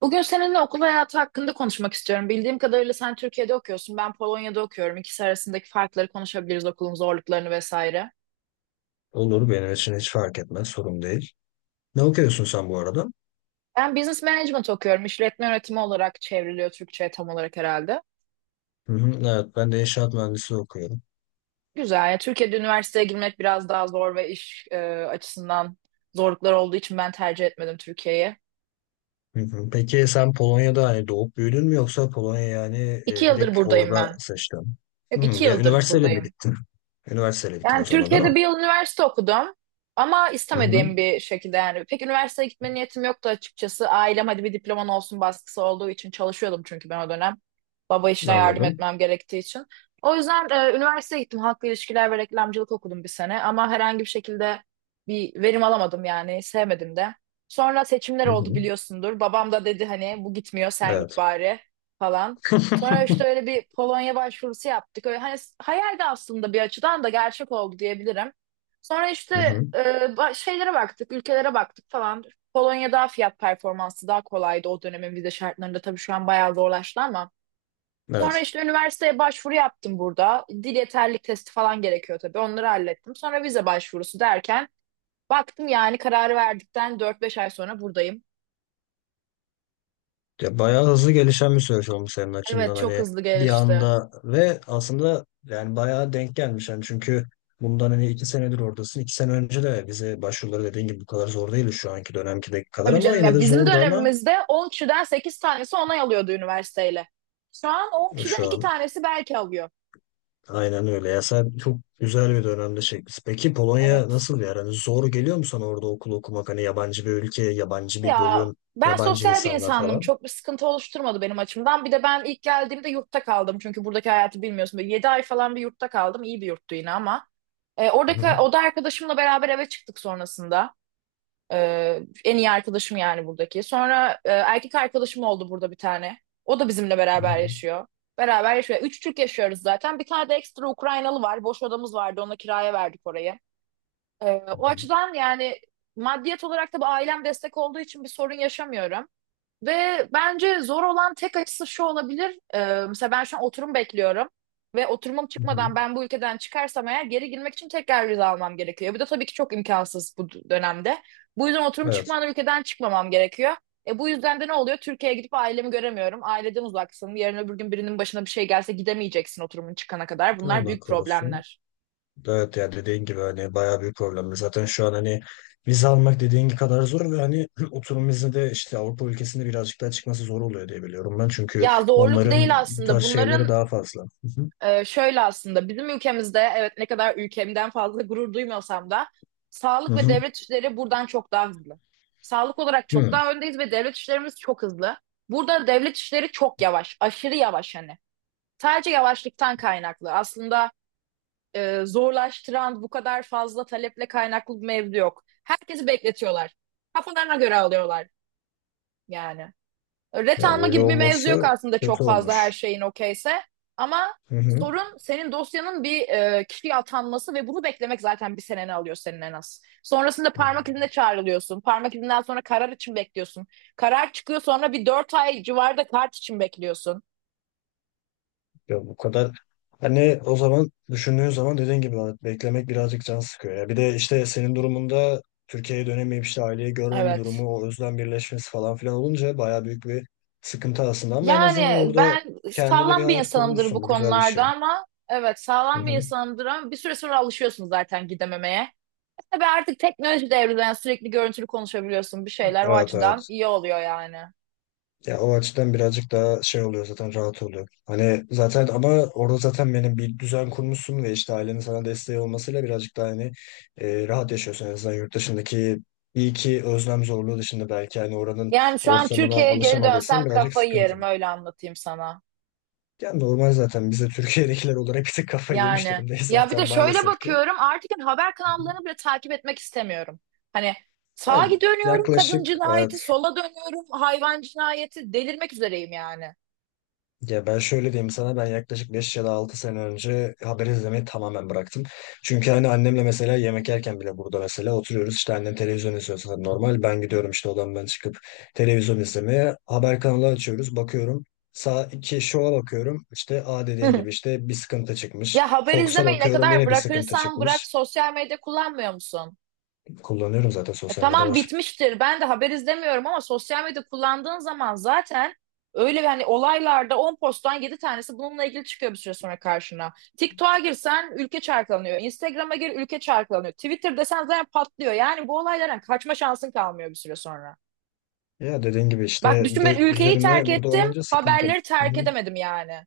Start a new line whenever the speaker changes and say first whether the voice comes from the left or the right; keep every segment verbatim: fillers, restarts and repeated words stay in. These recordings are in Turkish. right: Bugün seninle okul hayatı hakkında konuşmak istiyorum. Bildiğim kadarıyla sen Türkiye'de okuyorsun, ben Polonya'da okuyorum. İkisi arasındaki farkları konuşabiliriz, okulun zorluklarını vesaire.
left: Olur benim için hiç fark etmez. Sorun değil. Ne okuyorsun sen bu arada?
right: Ben business management okuyorum. İşletme yönetimi olarak çevriliyor Türkçe'ye tam olarak herhalde.
left: Hı hı, evet ben de inşaat mühendisliği okuyorum.
right: Güzel. Yani Türkiye'de üniversiteye girmek biraz daha zor ve iş e, açısından zorluklar olduğu için ben tercih etmedim Türkiye'yi.
left: Hı hı. Peki sen Polonya'da hani doğup büyüdün mü yoksa Polonya yani
right: İki
left: e,
right: yıldır
left: direkt
right: buradayım
left: orada
right: ben.
left: seçtin? Hı,
right: Yok, iki
left: ya
right: yıldır
left: üniversiteyle mi
right: buradayım.
left: gittin? Üniversiteyle gittin
right: Yani
left: o zaman değil mi?
right: Türkiye'de bir yıl üniversite okudum ama
left: Hı hı.
right: istemediğim bir şekilde yani. Pek üniversiteye gitme niyetim yoktu açıkçası. Ailem hadi bir diploman olsun baskısı olduğu için çalışıyordum çünkü ben o dönem. Baba işine yardım
left: Anladım.
right: etmem gerektiği için. O yüzden e, üniversiteye gittim. Halkla ilişkiler ve reklamcılık okudum bir sene ama herhangi bir şekilde bir verim alamadım yani sevmedim de. Sonra seçimler
left: Hı
right: oldu
left: hı.
right: biliyorsundur. Babam da dedi hani bu gitmiyor sen git
left: Evet.
right: bari falan. Sonra işte öyle bir Polonya başvurusu yaptık. Öyle hani s- hayaldi aslında bir açıdan da gerçek oldu diyebilirim. Sonra işte
left: Hı hı.
right: e, ba- şeylere baktık, ülkelere baktık falan. Polonya daha fiyat performansı daha kolaydı o dönemin vize şartlarında. Tabii şu an bayağı zorlaştı ama. Sonra
left: Evet.
right: işte üniversiteye başvuru yaptım burada. Dil yeterlilik testi falan gerekiyor tabii. Onları hallettim. Sonra vize başvurusu derken baktım yani kararı verdikten dört beş ay sonra buradayım.
left: Ya bayağı hızlı gelişen bir süreç olmuş senin
right: Evet
left: açından
right: çok
left: hani
right: hızlı
left: bir
right: gelişti.
left: anda ve aslında yani bayağı denk gelmiş yani çünkü bundan hani iki senedir oradasın. İki sene önce de vize başvuruları dediğin gibi bu kadar zor değildi şu anki dönemkideki kadar
right: Tabii
left: ama
right: canım
left: yine
right: ya
left: de
right: bizim
left: zordu ama
right: dönemimizde on kişiden sekiz tanesi onay alıyordu üniversiteyle. Şu an on kişiden
left: şu
right: iki
left: an
right: tanesi belki alıyor.
left: aynen öyle. Ya sen çok güzel bir dönemde çekmişsin. Peki Polonya
right: Evet.
left: nasıl yani hani zor geliyor mu sana orada okul okumak hani yabancı bir ülke, yabancı bir
right: Ya
left: bölüm,
right: ben
left: yabancı
right: sosyal bir
left: insanlar
right: insandım.
left: falan?
right: Çok bir sıkıntı oluşturmadı benim açımdan. Bir de ben ilk geldiğimde yurtta kaldım. Çünkü buradaki hayatı bilmiyorsun. Böyle yedi ay falan bir yurtta kaldım. İyi bir yurttu yine ama. E,
left: Hı
right: oradaki
left: hı.
right: oda arkadaşımla beraber eve çıktık sonrasında. Ee, en iyi arkadaşım yani buradaki. Sonra e, erkek arkadaşım oldu burada bir tane. O da bizimle
left: Hı
right: beraber
left: hı.
right: yaşıyor. Beraber yaşıyor. Üç Türk yaşıyoruz zaten. Bir tane de ekstra Ukraynalı var. Boş odamız vardı. Ona kiraya verdik orayı. Ee,
left: Hı
right: O
left: hı.
right: açıdan yani maddiyet olarak da bu ailem destek olduğu için bir sorun yaşamıyorum. Ve bence zor olan tek açısı şu olabilir. Ee, mesela ben şu an oturum bekliyorum. Ve oturumum
left: Hı hı.
right: çıkmadan ben bu ülkeden çıkarsam eğer geri girmek için tekrar vize almam gerekiyor. Bu da tabii ki çok imkansız bu d- dönemde. Bu yüzden oturum
left: Evet.
right: çıkmadan ülkeden çıkmamam gerekiyor. E bu yüzden de ne oluyor? Türkiye'ye gidip ailemi göremiyorum. Aileden uzaksın. Yarın öbür gün birinin başına bir şey gelse gidemeyeceksin oturumun çıkana kadar. Bunlar
left: Allah
right: büyük
left: korusun.
right: problemler.
left: Evet yani dediğin gibi hani bayağı büyük problem. Zaten şu an hani vize almak dediğin gibi kadar zor ve hani oturum izni de işte Avrupa ülkesinde birazcık daha çıkması zor oluyor diye biliyorum ben. Çünkü
right: Ya zorluk
left: onların
right: değil
left: bu
right: aslında.
left: tarz şeyleri
right: Bunların
left: daha fazla. Hı hı.
right: Ee, şöyle aslında bizim ülkemizde evet ne kadar ülkemden fazla gurur duymuyorsam da
left: Hı
right: sağlık ve
left: hı.
right: devlet işleri buradan çok daha hızlı. Sağlık olarak çok
left: Hı.
right: daha öndeyiz ve devlet işlerimiz çok hızlı. Burada devlet işleri çok yavaş, aşırı yavaş hani. Sadece yavaşlıktan kaynaklı. Aslında e, zorlaştıran bu kadar fazla taleple kaynaklı bir mevzu yok. Herkesi bekletiyorlar. Kafalarına göre alıyorlar yani. Ret
left: Ya
right: alma
left: öyle
right: gibi bir mevzu yok
left: olması
right: aslında
left: kötü
right: çok fazla her
left: olmuş.
right: şeyin okeyse. Ama
left: Hı hı.
right: sorun senin dosyanın bir e, kişiye atanması ve bunu beklemek zaten bir seneni alıyor senin en az. Sonrasında
left: Hı.
right: parmak izine çağrılıyorsun. Parmak izinden sonra karar için bekliyorsun. Karar çıkıyor sonra bir dört ay civarda kart için bekliyorsun.
left: Ya bu kadar hani o zaman düşündüğün zaman dediğin gibi Ahmet, beklemek birazcık can sıkıyor ya. Bir de işte senin durumunda Türkiye'ye dönemeyip işte aileyi görmeme
right: Evet.
left: durumu, o özlem birleşmesi falan filan olunca bayağı büyük bir sıkıntı aslında ama en azından
right: Yani
left: orada
right: ben
left: kendine bir
right: sağlam bir
left: hayat
right: insanımdır bu
left: kurmuşsun. Bu güzel bir şey.
right: konularda ama evet
left: Hı
right: sağlam bir
left: hı.
right: insanımdır ama bir süre sonra alışıyorsun zaten gidememeye. Tabii artık teknoloji devrinde yani sürekli görüntülü konuşabiliyorsun bir şeyler o
left: Evet
right: açıdan
left: evet.
right: iyi oluyor yani.
left: Ya o açıdan birazcık daha şey oluyor zaten rahat oluyor. Hani zaten ama orada zaten benim bir düzen kurmuşsun ve işte ailenin sana desteği olmasıyla birazcık daha hani e, rahat yaşıyorsun. En azından yurt dışındaki iyi ki özlem zorluğu dışında belki hani oranın
right: Yani şu an
left: ortamına
right: Türkiye'ye geri dönsem
left: alışamadıysan birazcık
right: kafayı
left: sıkıntı.
right: yerim öyle anlatayım sana.
left: Yani normal zaten biz de Türkiye'dekiler olarak bir tık kafayı yemiş
right: Yani
left: durumdayız
right: ya bir
left: zaten
right: de şöyle
left: maalesef ki.
right: bakıyorum artık yani haber kanallarını bile takip etmek istemiyorum. Hani sağa
left: Ben
right: dönüyorum kadın
left: yaklaşık e,
right: cinayeti, sola dönüyorum hayvan cinayeti delirmek üzereyim yani.
left: Ya ben şöyle diyeyim sana, ben yaklaşık beş ya da altı sene önce haber izlemeyi tamamen bıraktım. Çünkü hani annemle mesela yemek yerken bile, burada mesela oturuyoruz işte, annem televizyon izliyor zaten normal, ben gidiyorum işte odamdan çıkıp televizyon izlemeye, haber kanalı açıyoruz bakıyorum. Sağ iki şova bakıyorum, işte a dediğin gibi işte bir sıkıntı çıkmış.
right: Ya haber
left: Fox'a
right: izlemeyi ne
left: bakıyorum
right: kadar
left: yine bir sıkıntı
right: bırakırsan bırak
left: çıkmış.
right: sosyal medya kullanmıyor musun?
left: Kullanıyorum zaten,
right: E,
left: sosyal medya
right: tamam
left: var.
right: bitmiştir. Ben de haber izlemiyorum ama sosyal medya kullandığın zaman zaten öyle yani olaylarda on posttan yedi tanesi bununla ilgili çıkıyor bir süre sonra karşına. TikTok'a girsen ülke çarklanıyor. Instagram'a gir ülke çarklanıyor. Twitter desen zaten patlıyor. Yani bu olaylardan kaçma şansın kalmıyor bir süre sonra.
left: Ya dediğin gibi
right: Bak
left: işte, bir
right: düşün ben
left: de
right: ülkeyi terk
left: üzerine burada
right: ettim,
left: olunca sıkıntı.
right: haberleri
left: Hı
right: terk
left: hı.
right: edemedim yani.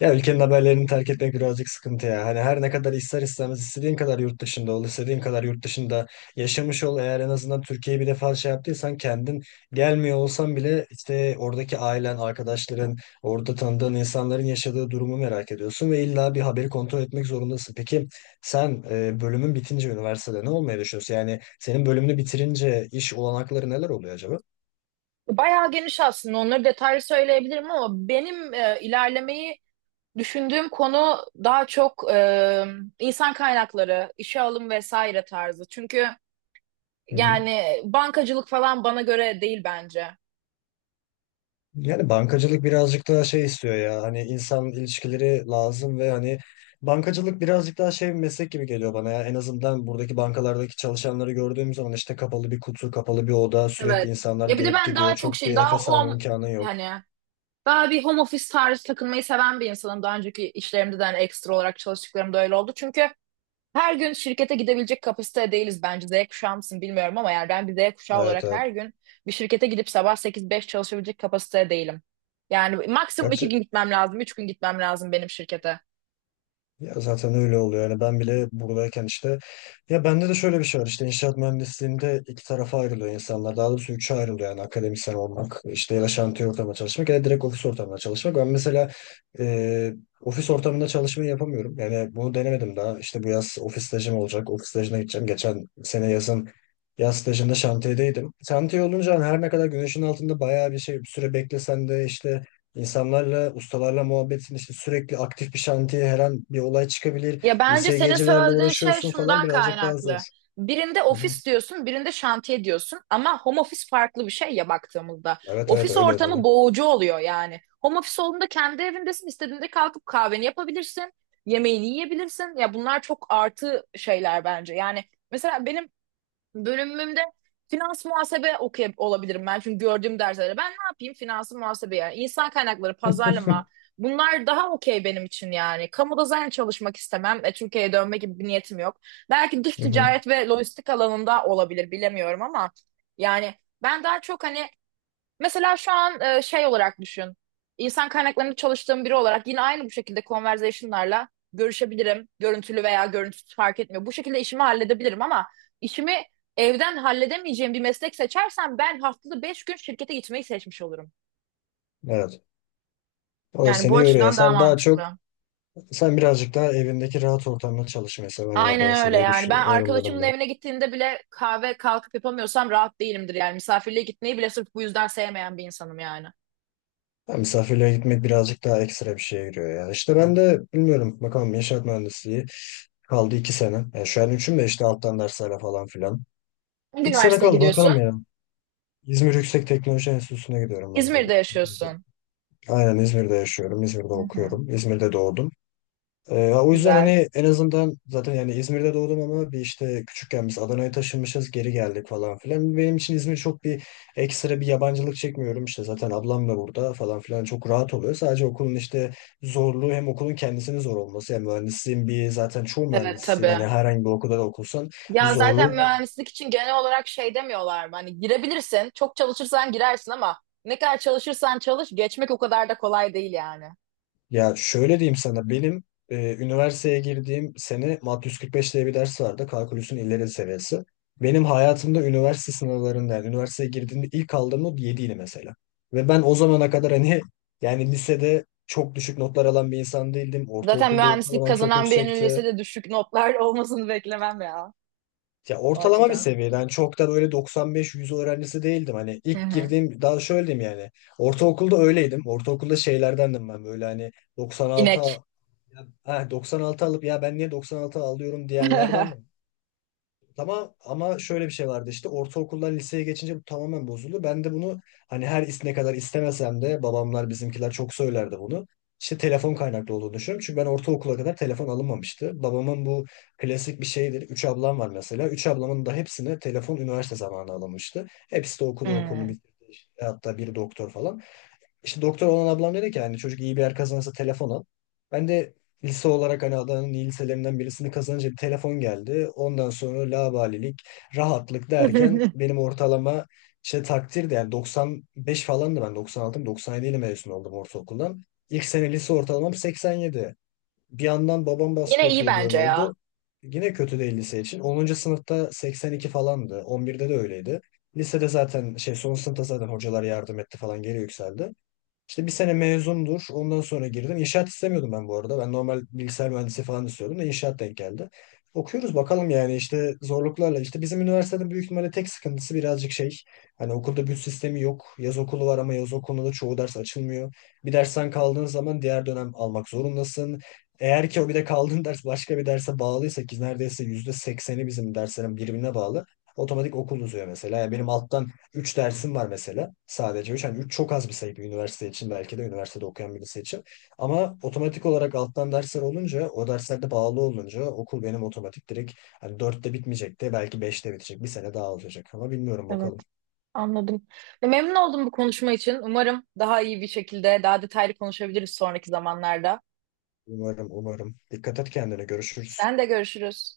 left: Ya ülkenin haberlerini terk etmek birazcık sıkıntı ya. Hani her ne kadar ister istemez, istediğin kadar yurt dışında ol, istediğin kadar yurt dışında yaşamış ol, eğer en azından Türkiye'yi bir defa şey yaptıysan kendin, gelmiyor olsan bile işte oradaki ailen, arkadaşların, orada tanıdığın insanların yaşadığı durumu merak ediyorsun ve illa bir haberi kontrol etmek zorundasın. Peki sen e, bölümün bitince üniversitede ne olmayı düşünüyorsun? Yani senin bölümünü bitirince iş olanakları neler oluyor acaba?
right: Bayağı geniş aslında onları detaylı söyleyebilirim ama benim e, ilerlemeyi düşündüğüm konu daha çok e, insan kaynakları, işe alım vesaire tarzı. Çünkü
left: Hı hı.
right: yani bankacılık falan bana göre değil bence.
left: Yani bankacılık birazcık daha şey istiyor ya, hani insan ilişkileri lazım ve hani bankacılık birazcık daha şey, bir meslek gibi geliyor bana ya, en azından buradaki bankalardaki çalışanları gördüğüm zaman, işte kapalı bir kutu, kapalı bir oda, sürekli
right: Evet.
left: insanlar
right: Ya bir de
left: gelip
right: ben daha
left: gidiyor,
right: çok
left: çok
right: şey,
left: bir
right: daha
left: nefes alma
right: home
left: imkanı yok.
right: yani daha bir home office tarzı takılmayı seven bir insanım. Daha önceki işlerimde de hani ekstra olarak çalıştıklarımda öyle oldu. Çünkü her gün şirkete gidebilecek kapasitede değiliz bence. Z kuşağı mısın bilmiyorum ama yani ben bir Z kuşağı
left: Evet
right: olarak
left: evet.
right: her gün bir şirkete gidip sabah sekiz beş çalışabilecek kapasitede değilim. Yani maksimum
left: Kaç
right: iki gün gitmem lazım, üç gün gitmem lazım benim şirkete.
left: ya zaten öyle oluyor. Yani ben bile buradayken işte, ya bende de şöyle bir şey var. İşte inşaat mühendisliğinde iki tarafa ayrılıyor insanlar. Daha doğrusu üçe ayrılıyor, yani akademisyen olmak, işte ya da şantiye ortamında çalışmak ya da direkt ofis ortamında çalışmak. Ben mesela e, ofis ortamında çalışmayı yapamıyorum. Yani bunu denemedim daha. İşte bu yaz ofis stajım olacak. Ofis stajına gideceğim. Geçen sene yazın yaz stajında şantiyedeydim. Şantiye olunca hani her ne kadar güneşin altında bayağı bir şey bir süre beklesen de, işte İnsanlarla, ustalarla muhabbetin işte, sürekli aktif bir şantiye her an bir olay çıkabilir.
right: Ya bence senin
left: İSGC'lerle
right: söylediğin şey
left: uğraşıyorsun falan,
right: şundan
left: birazcık daha zor.
right: kaynaklı. Birinde
left: Hı hı.
right: ofis diyorsun, birinde şantiye diyorsun ama home office farklı bir şey ya baktığımızda.
left: Evet evet
right: Ofis
left: öyle öyle.
right: ortamı boğucu oluyor yani. Home office olduğunda kendi evindesin, istediğinde kalkıp kahveni yapabilirsin, yemeğini yiyebilirsin. Ya bunlar çok artı şeyler bence. Yani mesela benim bölümümde finans muhasebe okuyabilirim olabilirim ben. Çünkü gördüğüm derslerde ben ne yapayım? Finansı muhasebe yani. İnsan kaynakları, pazarlama bunlar daha okey benim için yani. Kamuda zaten çalışmak istemem. E, Türkiye'ye dönme gibi bir niyetim yok. Belki dış
left: Hı hı.
right: ticaret ve lojistik alanında olabilir bilemiyorum ama yani ben daha çok hani mesela şu an e, şey olarak düşün. İnsan kaynaklarında çalıştığım biri olarak yine aynı bu şekilde conversation'larla görüşebilirim. Görüntülü veya görüntüsüz fark etmiyor. Bu şekilde işimi halledebilirim ama işimi evden halledemeyeceğim bir meslek seçersem ben haftada beş gün şirkete gitmeyi seçmiş olurum.
left: Evet. O da
right: Yani bu
left: seni yoruyor.
right: açıdan daha
left: Sen daha çok,
right: mantıklı.
left: sen birazcık daha evindeki rahat ortamda çalışmayı
right: Aynen
left: sevenlerdensin
right: öyle
left: diye
right: yani. Ben
left: düşünüyorum ben,
right: arkadaşımın
left: ondan.
right: evine gittiğinde bile kahve kalkıp yapamıyorsam rahat değilimdir yani. Misafirliğe gitmeyi bile sırf bu yüzden sevmeyen bir insanım yani.
left: Ha, misafirliğe gitmek birazcık daha ekstra bir şeye giriyor ya. İşte ben de bilmiyorum. Bakalım, inşaat mühendisliği kaldı iki sene. Yani şu an üçün de işte alttan derslerle falan filan.
right: Hangi
left: İki sene
right: üniversiteye
left: kaldı bakalım
right: gidiyorsun?
left: ya. İzmir Yüksek Teknoloji Enstitüsü'ne gidiyorum ben
right: İzmir'de
left: bu.
right: yaşıyorsun.
left: Aynen, İzmir'de yaşıyorum. İzmir'de
right: Hı hı.
left: okuyorum. İzmir'de doğdum. Ee, o yüzden
right: Güzel.
left: hani en azından zaten yani, İzmir'de doğdum ama bir işte küçükken biz Adana'ya taşınmışız, geri geldik falan filan. Benim için İzmir çok bir ekstra bir yabancılık çekmiyorum işte, zaten ablam da burada falan filan, çok rahat oluyor. Sadece okulun işte zorluğu, hem okulun kendisinin zor olması hem mühendisliğin bir, zaten çoğu
right: Evet
left: mühendisliğin
right: tabii.
left: hani herhangi bir okulda da okursan bir
right: Ya
left: zorluğu
right: zaten
left: var.
right: mühendislik için genel olarak şey demiyorlar mı? Hani girebilirsin, çok çalışırsan girersin ama ne kadar çalışırsan çalış geçmek o kadar da kolay değil yani.
left: Ya şöyle diyeyim sana, benim e, üniversiteye girdiğim sene MAT yüz kırk beş diye bir ders vardı. Kalkülüsün ileri seviyesi. Benim hayatımda üniversite sınavlarında, yani üniversiteye girdiğimde ilk aldığım not yediydi mesela. Ve ben o zamana kadar hani yani lisede çok düşük notlar alan bir insan değildim.
right: Zaten
left: Ortaokulda
right: mühendislik
left: ortalamam çok
right: kazanan birinin
left: yüksekti.
right: lisede düşük notlar olmasını beklemem ya
left: Ya
right: o
left: ortalama bir
right: açıdan.
left: seviyeden yani, çok da böyle doksan beş yüz öğrencisi değildim. Hani
right: Hı
left: ilk
right: hı.
left: girdiğim, daha şöyle diyeyim yani. Ortaokulda öyleydim. Ortaokulda şeylerdendim ben böyle hani doksan altı.
right: İnek.
left: Ha, doksan altı alıp ya ben niye doksan altı alıyorum diyenlerden, ama ama şöyle bir şey vardı işte, ortaokuldan liseye geçince bu tamamen bozuldu. Ben de bunu hani her is- ne kadar istemesem de, babamlar bizimkiler çok söylerdi bunu. İşte telefon kaynaklı olduğunu düşünüyorum. Çünkü ben ortaokula kadar telefon alınmamıştı. Babamın bu klasik bir şeydir. Üç ablam var mesela. Üç ablamın da hepsine telefon üniversite zamanı alınmıştı. Hepsi de okudu, okulunu
right: Hı.
left: bitirdi. Hatta biri doktor falan. İşte doktor olan ablam dedi ki hani çocuk iyi bir yer kazanırsa telefon al. Ben de lise olarak hani Adana'nın iyi liselerinden birisini kazanınca bir telefon geldi. Ondan sonra laubalilik, rahatlık derken, benim ortalama işte takdir de yani doksan beş falandı, ben doksan altı mı doksan yedi ile mezun oldum ortaokuldan. İlk sene lise ortalamam seksen yedi. Bir yandan babam baskı
right: Yine iyi
left: yapıyor diyor ne
right: bence ya.
left: oldu? Yine kötü değil lise için. Onuncu sınıfta seksen iki falandı. on birde de öyleydi. Lisede zaten şey, son sınıfta zaten hocalar yardım etti falan, geri yükseldi. İşte bir sene mezundur. Ondan sonra girdim. İnşaat istemiyordum ben bu arada. Ben normal bilgisayar mühendisi falan istiyordum da inşaat denk geldi. Okuyoruz bakalım yani işte zorluklarla. İşte bizim üniversitenin büyük ihtimalle tek sıkıntısı birazcık şey. Hani okulda büt sistemi yok. Yaz okulu var ama yaz okulunda da çoğu ders açılmıyor. Bir dersten kaldığın zaman diğer dönem almak zorundasın. Eğer ki o, bir de kaldığın ders başka bir derse bağlıysa ki neredeyse yüzde sekseni bizim derslerin birbirine bağlı, otomatik okul uzuyor mesela. Yani benim alttan üç dersim var mesela. Sadece üç, hani üç çok az bir sayı bir üniversite için, belki de üniversitede okuyan birisi için. Ama otomatik olarak alttan dersler olunca, o derslerde bağlı olunca, okul benim otomatik direkt hani dörtte bitmeyecek de belki beşte bitecek. Bir sene daha alacak ama bilmiyorum
right: Evet,
left: bakalım.
right: anladım. Ya memnun oldum bu konuşma için. Umarım daha iyi bir şekilde, daha detaylı konuşabiliriz sonraki zamanlarda.
left: Umarım umarım. Dikkat et kendine, görüşürüz.
right: Sen de görüşürüz.